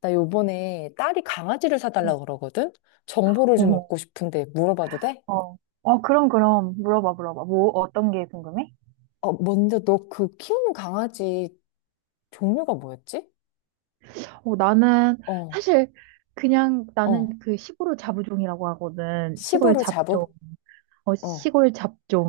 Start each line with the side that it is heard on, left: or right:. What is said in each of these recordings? left: 나 요번에 딸이 강아지를
right: 응.
left: 사달라고 그러거든? 정보를 좀
right: 어머,
left: 얻고 싶은데 물어봐도 돼?
right: 어. 어, 그럼, 그럼. 물어봐, 물어봐. 뭐, 어떤 게 궁금해?
left: 어, 먼저 너 그 키우는 강아지 종류가 뭐였지?
right: 어, 나는
left: 어,
right: 사실 그냥
left: 어.
right: 나는 그 시골 잡종이라고 하거든. 시골
left: 시부르
right: 잡종.
left: 자부?
right: 어,
left: 어.
right: 시골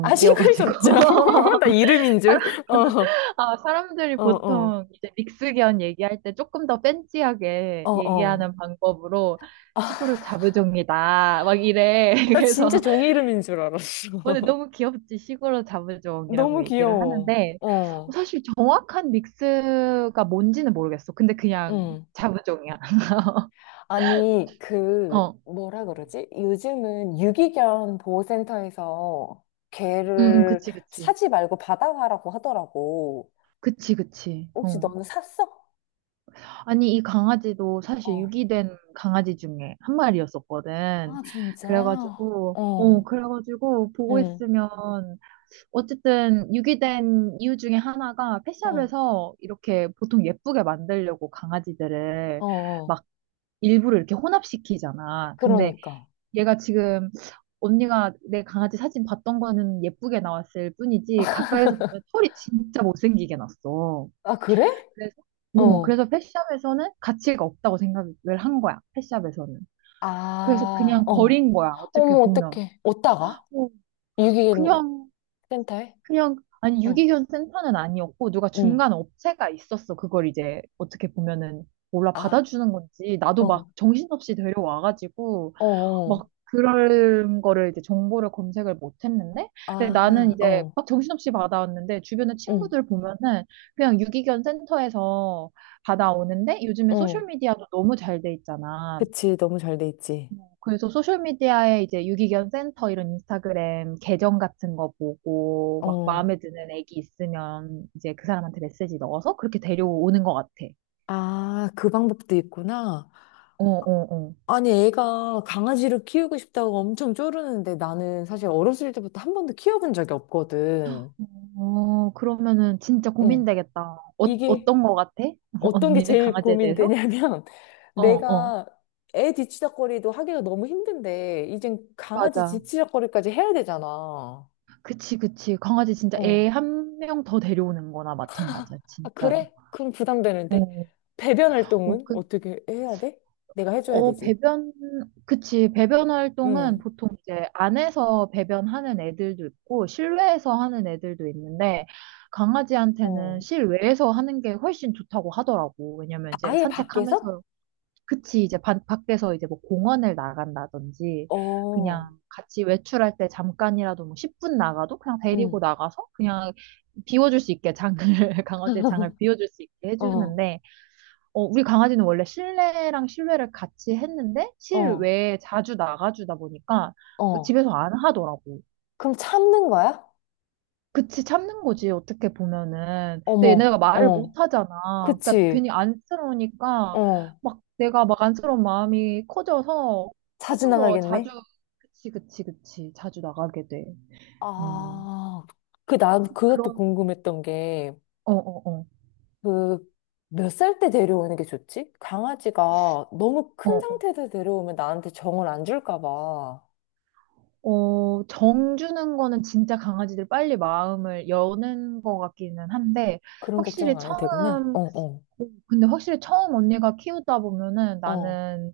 left: 아, 시골 잡죠. 나 이름인 줄.
right: 사람,
left: 어,
right: 아, 사람들이
left: 어, 어,
right: 보통 이제 믹스견 얘기할 때 조금 더 팬시하게
left: 어, 어.
right: 얘기하는 방법으로 시골 잡종이다. 막 이래.
left: 나 진짜
right: 그래서
left: 종이 이름인 줄 알았어.
right: 근데 너무 귀엽지. 시골로
left: 너무
right: 잡으종이라고 얘기를
left: 귀여워.
right: 하는데, 어,
left: 어,
right: 사실 정확한 믹스가 뭔지는 모르겠어. 근데 그냥
left: 응.
right: 잡으종이야.
left: 아니, 그,
right: 어, 응,
left: 뭐라 그러지? 요즘은 유기견 보호센터에서
right: 응,
left: 개를
right: 그치, 그치.
left: 사지 말고 받아가라고 하더라고.
right: 그치, 그치.
left: 혹시
right: 어.
left: 너는 샀어?
right: 아니, 이 강아지도 사실
left: 어.
right: 유기된 강아지 중에 한 마리였었거든.
left: 아, 진짜?
right: 그래가지고, 어,
left: 어.
right: 그래가지고 보고
left: 응.
right: 있으면, 어쨌든 유기된 이유 중에 하나가
left: 어.
right: 펫샵에서 이렇게 보통 예쁘게 만들려고 강아지들을
left: 어. 어.
right: 막 일부러 이렇게 혼합시키잖아. 근데
left: 그러니까.
right: 얘가 지금 언니가 내 강아지 사진 봤던 거는 예쁘게 나왔을 뿐이지 가까이서 보면 털이 진짜 못생기게 났어.
left: 아, 그래?
right: 그래서 어,
left: 어.
right: 그래서 펫샵에서는 가치가 없다고 생각을 한 거야. 펫샵에서는. 그래서
left: 아,
right: 그냥
left: 어.
right: 버린 거야. 어떻게
left: 어머,
right: 보면.
left: 어떡해. 어디다가?
right: 어,
left: 유기견
right: 그냥
left: 센터에?
right: 그냥 아니
left: 어.
right: 유기견 센터는 아니었고 누가
left: 응.
right: 중간 업체가 있었어. 그걸 이제 어떻게 보면은 몰라
left: 아,
right: 받아주는 건지 나도 막
left: 어.
right: 정신없이 데려와가지고
left: 어.
right: 막
left: 어.
right: 그런 거를 이제 정보를 검색을 못 했는데, 근데 나는
left: 아,
right: 이제
left: 어.
right: 막 정신없이 받아왔는데, 주변에
left: 응.
right: 친구들 보면은 그냥 유기견 센터에서 받아오는데, 요즘에
left: 어.
right: 소셜미디어도 너무 잘 돼 있잖아.
left: 그치, 너무 잘 돼 있지.
right: 뭐, 그래서 소셜미디어에 이제 유기견 센터 이런 인스타그램 계정 같은 거 보고, 막
left: 어.
right: 마음에 드는 애기 있으면 이제 그 사람한테 메시지 넣어서 그렇게 데려오는 것 같아.
left: 아, 그 방법도 있구나.
right: 어, 어, 어.
left: 아니, 애가 강아지를 키우고 싶다고 엄청 쪼르는데 나는 사실 어렸을 때부터 한 번도 키워본 적이 없거든.
right: 어, 그러면은 진짜
left: 응.
right: 고민되겠다. 어,
left: 이게
right: 어떤 거 같아?
left: 어떤 게
right: 언니는
left: 제일
right: 강아지에 대해서?
left: 고민되냐면
right: 어, 어.
left: 내가 애 뒤치다꺼리도 하기가 너무 힘든데 이젠 강아지
right: 맞아.
left: 뒤치다꺼리까지 해야 되잖아.
right: 그치, 그치. 강아지 진짜
left: 어.
right: 애 한 명 더 데려오는 거나 마찬가지야,
left: 아,
right: 진짜로.
left: 그래? 그럼 부담되는데?
right: 어,
left: 배변
right: 어,
left: 활동은 어떻게 해야 돼? 내가 해줘야 되지.
right: 배변, 그치. 배변 활동은
left: 응.
right: 보통 이제 안에서 배변하는 애들도 있고, 실외에서 하는 애들도 있는데, 강아지한테는
left: 어.
right: 실외에서 하는 게 훨씬 좋다고 하더라고. 왜냐면 이제
left: 아예 밖에서?
right: 산책하면서 그치, 이제 밖에서 이제 뭐 공원을 나간다든지,
left: 어,
right: 그냥 같이 외출할 때 잠깐이라도 뭐 10분 나가도 그냥 데리고
left: 응.
right: 나가서 그냥 비워줄 수 있게 장을, 강아지의 장을 비워줄 수 있게
left: 어,
right: 해주는데, 어, 우리 강아지는 원래 실내랑 실외를 같이 했는데,
left: 어,
right: 실외에 자주 나가주다 보니까
left: 어.
right: 집에서 안 하더라고.
left: 그럼 참는 거야?
right: 그치, 참는 거지, 어떻게 보면은. 근데
left: 어머,
right: 얘네가 말을
left: 어.
right: 못 하잖아. 그러니까
left: 그치.
right: 괜히 안쓰러우니까,
left: 어.
right: 막 내가 막 안쓰러운 마음이 커져서
left: 자주
right: 조금 더 자주,
left: 나가겠네?
right: 그치, 그치, 그치, 자주 나가게 돼. 음.
left: 아, 그, 난 그것도
right: 그런,
left: 궁금했던 게,
right: 어, 어, 어.
left: 그, 몇 살 때 데려오는 게 좋지? 강아지가 너무 큰
right: 어,
left: 상태에서 데려오면 나한테 정을 안 줄까 봐.
right: 어, 어, 정 주는 거는 진짜 강아지들 빨리 마음을 여는 것 같기는 한데,
left: 그런 걱정
right: 확실히
left: 안 해도 되구나.
right: 처음,
left: 어, 어,
right: 어, 근데 확실히 처음 언니가 키우다 보면은
left: 어,
right: 나는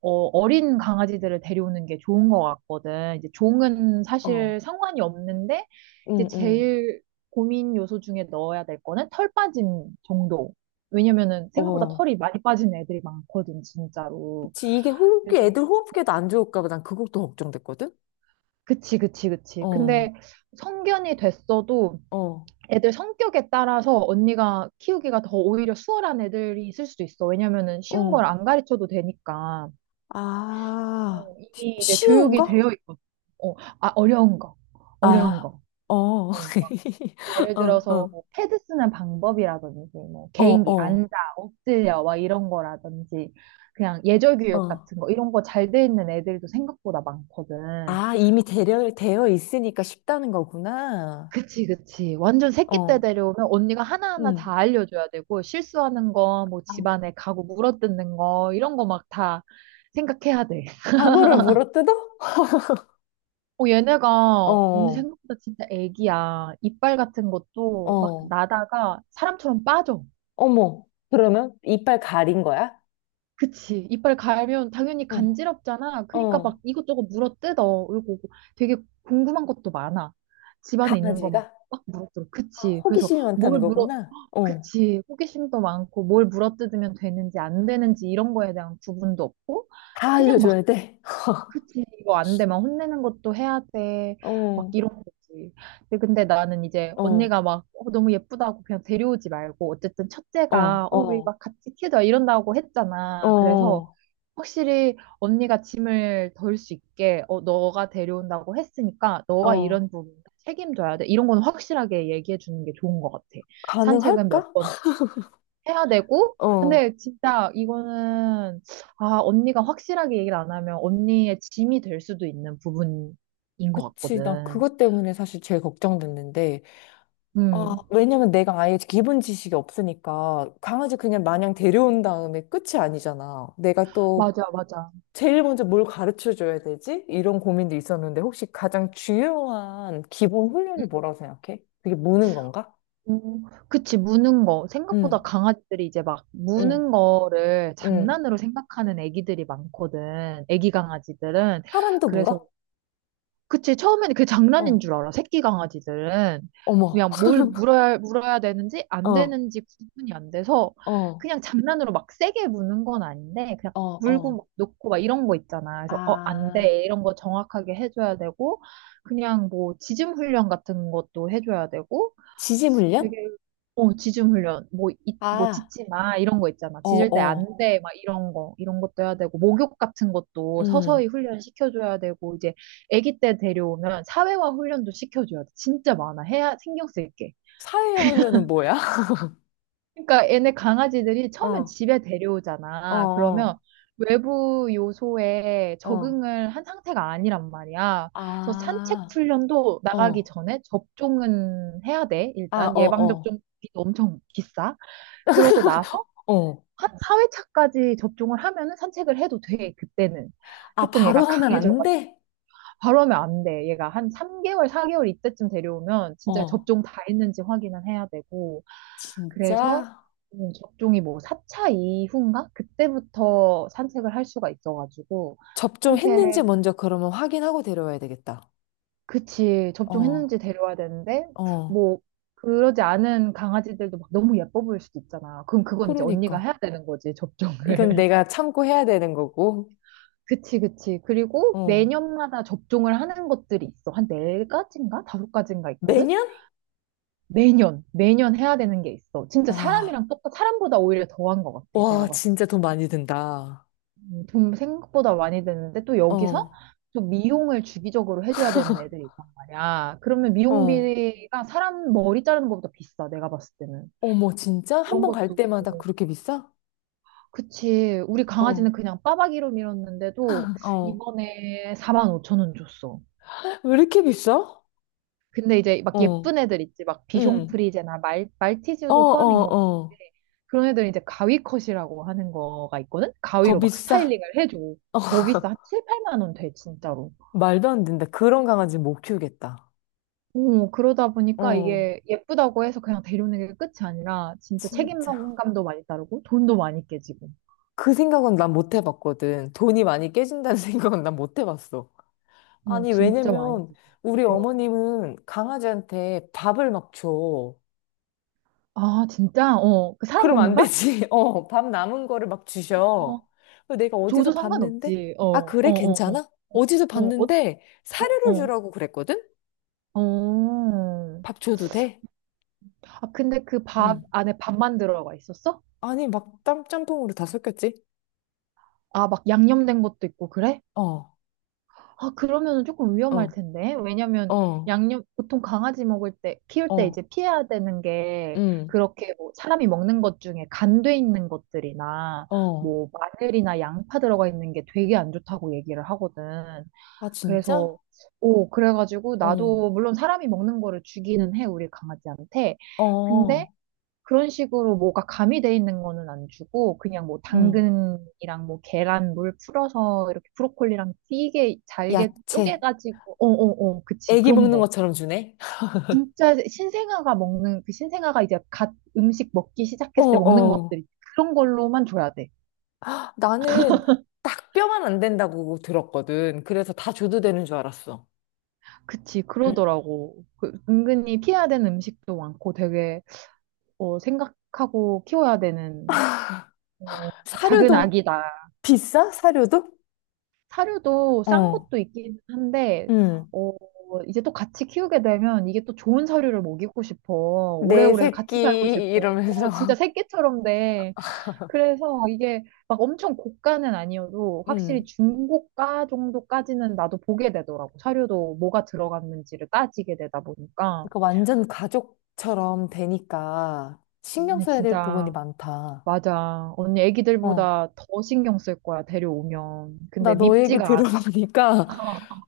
right: 어, 어린 강아지들을 데려오는 게 좋은 것 같거든. 이제 종은
left: 어,
right: 사실 상관이 없는데, 이제
left: 응, 응,
right: 제일 고민 요소 중에 넣어야 될 거는 털 빠짐 정도. 왜냐면은 생각보다
left: 어.
right: 털이 많이 빠진 애들이 많거든, 진짜로.
left: 지 이게 호흡기,
right: 그래서,
left: 애들 호흡기에도 안 좋을까 봐 난 그것도 걱정됐거든?
right: 그치, 그치, 그치.
left: 어,
right: 근데 성견이 됐어도
left: 어,
right: 애들 성격에 따라서 언니가 키우기가 더 오히려 수월한 애들이 있을 수도 있어. 왜냐면은 쉬운 걸
left: 어.
right: 안 가르쳐도 되니까.
left: 아,
right: 어, 이미 이제
left: 쉬운
right: 교육이
left: 거?
right: 되어 있거든. 어, 아, 어려운 거. 어려운
left: 아,
right: 거.
left: 어.
right: 어, 예를
left: 어,
right: 들어서
left: 어,
right: 뭐 패드 쓰는 방법이라든지 뭐 개인기
left: 어,
right: 앉아 엎드려 막 이런 거라든지 그냥 예절
left: 어,
right: 교육
left: 어.
right: 같은 거 이런 거 잘 돼 있는 애들도 생각보다 많거든.
left: 아, 이미 되어 있으니까 쉽다는 거구나.
right: 그치 그치. 완전 새끼 때
left: 어,
right: 데려오면 언니가 하나하나
left: 응.
right: 다 알려줘야 되고 실수하는 거 뭐
left: 아,
right: 집안에 가구 물어뜯는 거 이런 거 막 다 생각해야 돼.
left: 사고를 물어뜯어?
right: 어, 얘네가
left: 어,
right: 언니
left: 어,
right: 생각보다 진짜 애기야. 이빨 같은 것도 막
left: 어.
right: 나다가 사람처럼 빠져.
left: 어머. 그러면 이빨 가린 거야?
right: 그치. 이빨 갈면 당연히
left: 어,
right: 간지럽잖아. 그러니까 막
left: 어.
right: 이것저것 물어뜯어. 그리고 되게 궁금한 것도 많아. 집안에 있는 거 막,
left: 강아지가?
right: 막 물어뜯어.
left: 아,
right: 그치.
left: 호기심이 많다는 거구나. 어.
right: 그치. 호기심도 많고 뭘 물어뜯으면 되는지 안 되는지 이런 거에 대한 구분도 없고
left: 다
right: 그냥 막
left: 알려줘야 돼.
right: 그치, 이거 안 되면 혼내는 것도 해야 돼. 막
left: 어,
right: 이런 거지. 근데 나는 이제
left: 어,
right: 언니가 막 어, 너무 예쁘다고 그냥 데려오지 말고 어쨌든
left: 어,
right: 첫째가 어, 우리
left: 어,
right: 막 같이 키워자 이런다고 했잖아. 그래서
left: 어,
right: 확실히 언니가 짐을 덜 수 있게 어, 너가 데려온다고 했으니까 너가
left: 어.
right: 이런 부분 책임져야 돼. 이런 건 확실하게 얘기해 주는 게 좋은 것 같아. 산책은
left: 가능할까?
right: 몇번 해야 되고,
left: 어.
right: 근데 진짜 이거는, 아, 언니가 확실하게 얘기를 안 하면 언니의 짐이 될 수도 있는 부분인 것
left: 그치. 나
right: 같거든.
left: 그것 때문에 사실 제일 걱정됐는데. 아,
right: 음,
left: 왜냐면 내가 아예 기본 지식이 없으니까 강아지 그냥 마냥 데려온 다음에 끝이 아니잖아. 내가 또
right: 맞아, 맞아.
left: 제일 먼저 뭘 가르쳐 줘야 되지? 이런 고민도 있었는데 혹시 가장 중요한 기본 훈련이
right: 음,
left: 뭐라고 생각해? 그게 무는 건가?
right: 그치, 무는 거. 생각보다
left: 응,
right: 강아지들이 이제 막
left: 응,
right: 무는 거를
left: 응.
right: 장난으로 생각하는 애기들이 많거든. 애기 강아지들은.
left: 사람도
right: 그래서
left: 물어?
right: 그치, 처음에는 그게 장난인
left: 어,
right: 줄 알아, 새끼 강아지들은.
left: 어머.
right: 그냥 물어야 되는지 안
left: 어.
right: 되는지 구분이 안 돼서
left: 어,
right: 그냥 장난으로 막 세게 무는 건 아닌데 그냥
left: 어,
right: 물고
left: 어.
right: 막 놓고 막 이런 거 있잖아. 그래서 어, 안
left: 아,
right: 돼. 이런 거 정확하게 해줘야 되고 그냥 뭐 지짐 훈련 같은 것도 해줘야 되고
left: 지질 훈련?
right: 되게 어 지중 훈련 뭐뭐
left: 아,
right: 짖지 마 이런 거 있잖아
left: 어,
right: 짖을 때
left: 어.
right: 안 돼 막 이런 거 이런 것도 해야 되고 목욕 같은 것도 서서히
left: 음.
right: 훈련 시켜줘야 되고 이제 아기 때 데려오면 사회화 훈련도 시켜줘야 돼 진짜 많아 해야 신경 쓸게
left: 사회화 훈련은 뭐야?
right: 그러니까 얘네 강아지들이 처음엔
left: 어,
right: 집에
left: 어,
right: 데려오잖아 그러면
left: 어,
right: 외부 요소에
left: 어,
right: 적응을 한 상태가 아니란 말이야 그래서 산책
left: 아,
right: 훈련도 나가기
left: 어.
right: 전에 접종은 해야 돼
left: 아,
right: 일단
left: 어,
right: 예방
left: 어.
right: 접종비도 엄청 비싸 그러고 나서
left: 어.
right: 한 4회차까지 접종을 하면은 산책을 해도 돼, 그때는.
left: 아,
right: 조금
left: 바로
right: 얘가
left: 하면
right: 강해져가.
left: 안 돼?
right: 바로 하면 안 돼. 얘가 한 3개월, 4개월 이때쯤 데려오면 진짜
left: 어.
right: 접종 다 했는지 확인을 해야 되고. 그래서
left: 진짜?
right: 접종이 뭐 4차 이후인가? 그때부터 산책을 할 수가 있어가지고.
left: 접종했는지
right: 산책,
left: 먼저 그러면 확인하고 데려와야 되겠다.
right: 그치,
left: 어,
right: 접종했는지 데려와야 되는데,
left: 어.
right: 뭐, 그러지 않은 강아지들도 막 너무 예뻐 보일 수도 있잖아. 그럼 그건 이제 언니가
left: 그러니까.
right: 해야 되는 거지,
left: 이건
right: 접종을.
left: 내가 참고 해야 되는 거고.
right: 그치, 그치. 그리고
left: 어.
right: 매년마다 접종을 하는 것들이 있어. 한 네가지인가 다섯 가지인가 있거든?
left: 매년?
right: 매년, 매년 해야 되는 게 있어. 진짜
left: 와,
right: 사람보다 오히려 더한 것 같아. 내가
left: 와,
right: 봤을
left: 진짜 돈 많이 든다.
right: 때. 돈 생각보다 많이 드는데 또 여기서
left: 어.
right: 또 미용을 주기적으로 해줘야 되는 애들이 있단 말이야. 그러면
left: 어.
right: 미용비가 사람 머리 자르는 것보다 비싸. 내가 봤을 때는.
left: 어머, 진짜? 한
right: 그런
left: 번 갈
right: 것도.
left: 때마다 그렇게 비싸?
right: 그치. 우리
left: 어,
right: 강아지는 그냥 빠박이로 밀었는데도
left: 어.
right: 이번에 4만 5천 원 줬어.
left: 왜 이렇게 비싸?
right: 근데 이제 막
left: 어,
right: 예쁜 애들 있지. 막
left: 응.
right: 비숑프리제나
left: 어,
right: 말티즈도
left: 어,
right: 포함인 것
left: 어.
right: 같은데 그런 애들은 이제 가위컷이라고 하는 거가 있거든?
left: 더
right: 가위로 막
left: 비싸?
right: 스타일링을 해줘.
left: 어,
right: 더 비싸. 한 7, 8만 원 돼, 진짜로.
left: 말도 안 된다. 그런 강아지 못 키우겠다.
right: 오, 그러다 보니까
left: 어,
right: 이게 예쁘다고 해서 그냥 데려오는 게 끝이 아니라 진짜
left: 진짜.
right: 책임감도 많이 따르고 돈도 많이 깨지고.
left: 그 생각은 난 못 해봤거든. 돈이 많이 깨진다는 생각은 난 못 해봤어.
right: 오,
left: 아니,
right: 진짜 많이
left: 왜냐면
right: 깨지고.
left: 우리
right: 어.
left: 어머님은 강아지한테 밥을 막 줘.
right: 아, 진짜? 어, 그 사람
left: 그럼
right: 먹는
left: 안
right: 밥?
left: 되지. 어, 밥 남은 거를 막
right: 어,
left: 주셔. 그래서 내가 어디서
right: 줘도
left: 봤는데?
right: 상관없지. 어,
left: 아,
right: 어,
left: 그래?
right: 어, 어.
left: 괜찮아? 어디서
right: 어, 어,
left: 봤는데
right: 어,
left: 사료를
right: 어.
left: 주라고 그랬거든?
right: 어. 어.
left: 밥 줘도 돼?
right: 아, 근데 그 밥
left: 응.
right: 안에 밥만 들어가 있었어?
left: 아니, 막 짬뽕으로 다 섞였지?
right: 아, 막 양념된 것도 있고, 그래?
left: 어,
right: 아, 그러면 은 조금 위험할
left: 어,
right: 텐데. 왜냐면
left: 어,
right: 양념, 보통 강아지 먹을 때, 키울 때
left: 어,
right: 이제 피해야 되는 게,
left: 응,
right: 그렇게 뭐 사람이 먹는 것 중에 간돼 있는 것들이나,
left: 어.
right: 뭐 마늘이나 양파 들어가 있는 게 되게 안 좋다고 얘기를 하거든.
left: 아, 진짜?
right: 그래서, 오, 그래가지고
left: 어,
right: 나도 물론 사람이 먹는 거를 주기는 해, 우리 강아지한테. 근데
left: 어,
right: 그런 식으로 뭐가 가미돼 있는 거는 안 주고 그냥 뭐
left: 응.
right: 당근이랑 뭐 계란 물 풀어서 이렇게 브로콜리랑 되게 잘게
left: 야채.
right: 쪼개가지고 어어어 그치
left: 애기
right: 그런
left: 먹는
right: 거
left: 것처럼 주네?
right: 진짜 신생아가 먹는 그 신생아가 이제 갓 음식 먹기
left: 어,
right: 시작했을 때 먹는
left: 어.
right: 것들 그런 걸로만 줘야 돼
left: 아, 나는 딱 뼈만 안 된다고 들었거든. 그래서 다 줘도 되는 줄 알았어.
right: 그치
left: 응.
right: 그러더라고 그 은근히 피해야 되는 음식도 많고 되게 어, 생각하고 키워야 되는 작은
left: 사료도
right: 아기다
left: 비싸? 사료도?
right: 사료도 싼
left: 어,
right: 것도 있긴 한데,
left: 응.
right: 어, 이제 또 같이 키우게 되면 이게 또 좋은 사료를 먹이고 싶어.
left: 내
right: 오래오래
left: 새끼
right: 같이 살고 싶어.
left: 이러면서
right: 진짜 새끼처럼 돼. 그래서 이게 막 엄청 고가는 아니어도 확실히
left: 음.
right: 중고가 정도까지는 나도 보게 되더라고. 사료도 뭐가 들어갔는지를 따지게 되다 보니까.
left: 그러니까 완전 가족처럼 되니까 신경
right: 언니
left: 써야 될 부분이
right: 진짜,
left: 많다.
right: 맞아. 언니
left: 어.
right: 애기들보다 더 신경 쓸 거야, 데려오면.
left: 나
right: 근데
left: 너 얘기
right: 밉지가 않아.
left: 들어보니까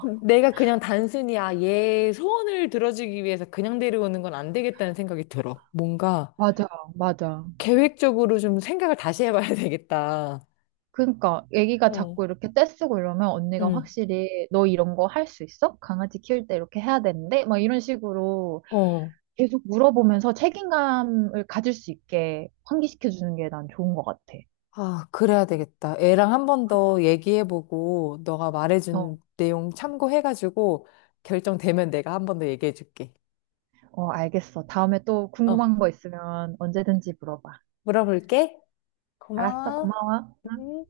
left: 내가 그냥 단순히 아, 얘 소원을 들어주기 위해서 그냥 데려오는 건 안 되겠다는 생각이 들어. 뭔가
right: 맞아, 맞아.
left: 계획적으로 좀 생각을 다시 해봐야 되겠다.
right: 그러니까 애기가
left: 어.
right: 자꾸 이렇게 떼쓰고 이러면 언니가
left: 응.
right: 확실히 너 이런 거 할 수 있어? 강아지 키울 때 이렇게 해야 되는데? 막 이런 식으로
left: 어.
right: 계속 물어보면서 책임감을 가질 수 있게 환기시켜 주는 게 난 좋은 것 같아.
left: 아, 그래야 되겠다. 애랑 한 번 더 얘기해보고, 너가
right: 어,
left: 말해준 내용 참고해가지고, 결정되면 내가 한 번 더 얘기해줄게.
right: 어, 알겠어. 다음에 또
left: 어,
right: 궁금한 거 있으면 언제든지 물어봐.
left: 물어볼게.
right: 알았어,
left: 고마워.
right: 고마워.
left: 음.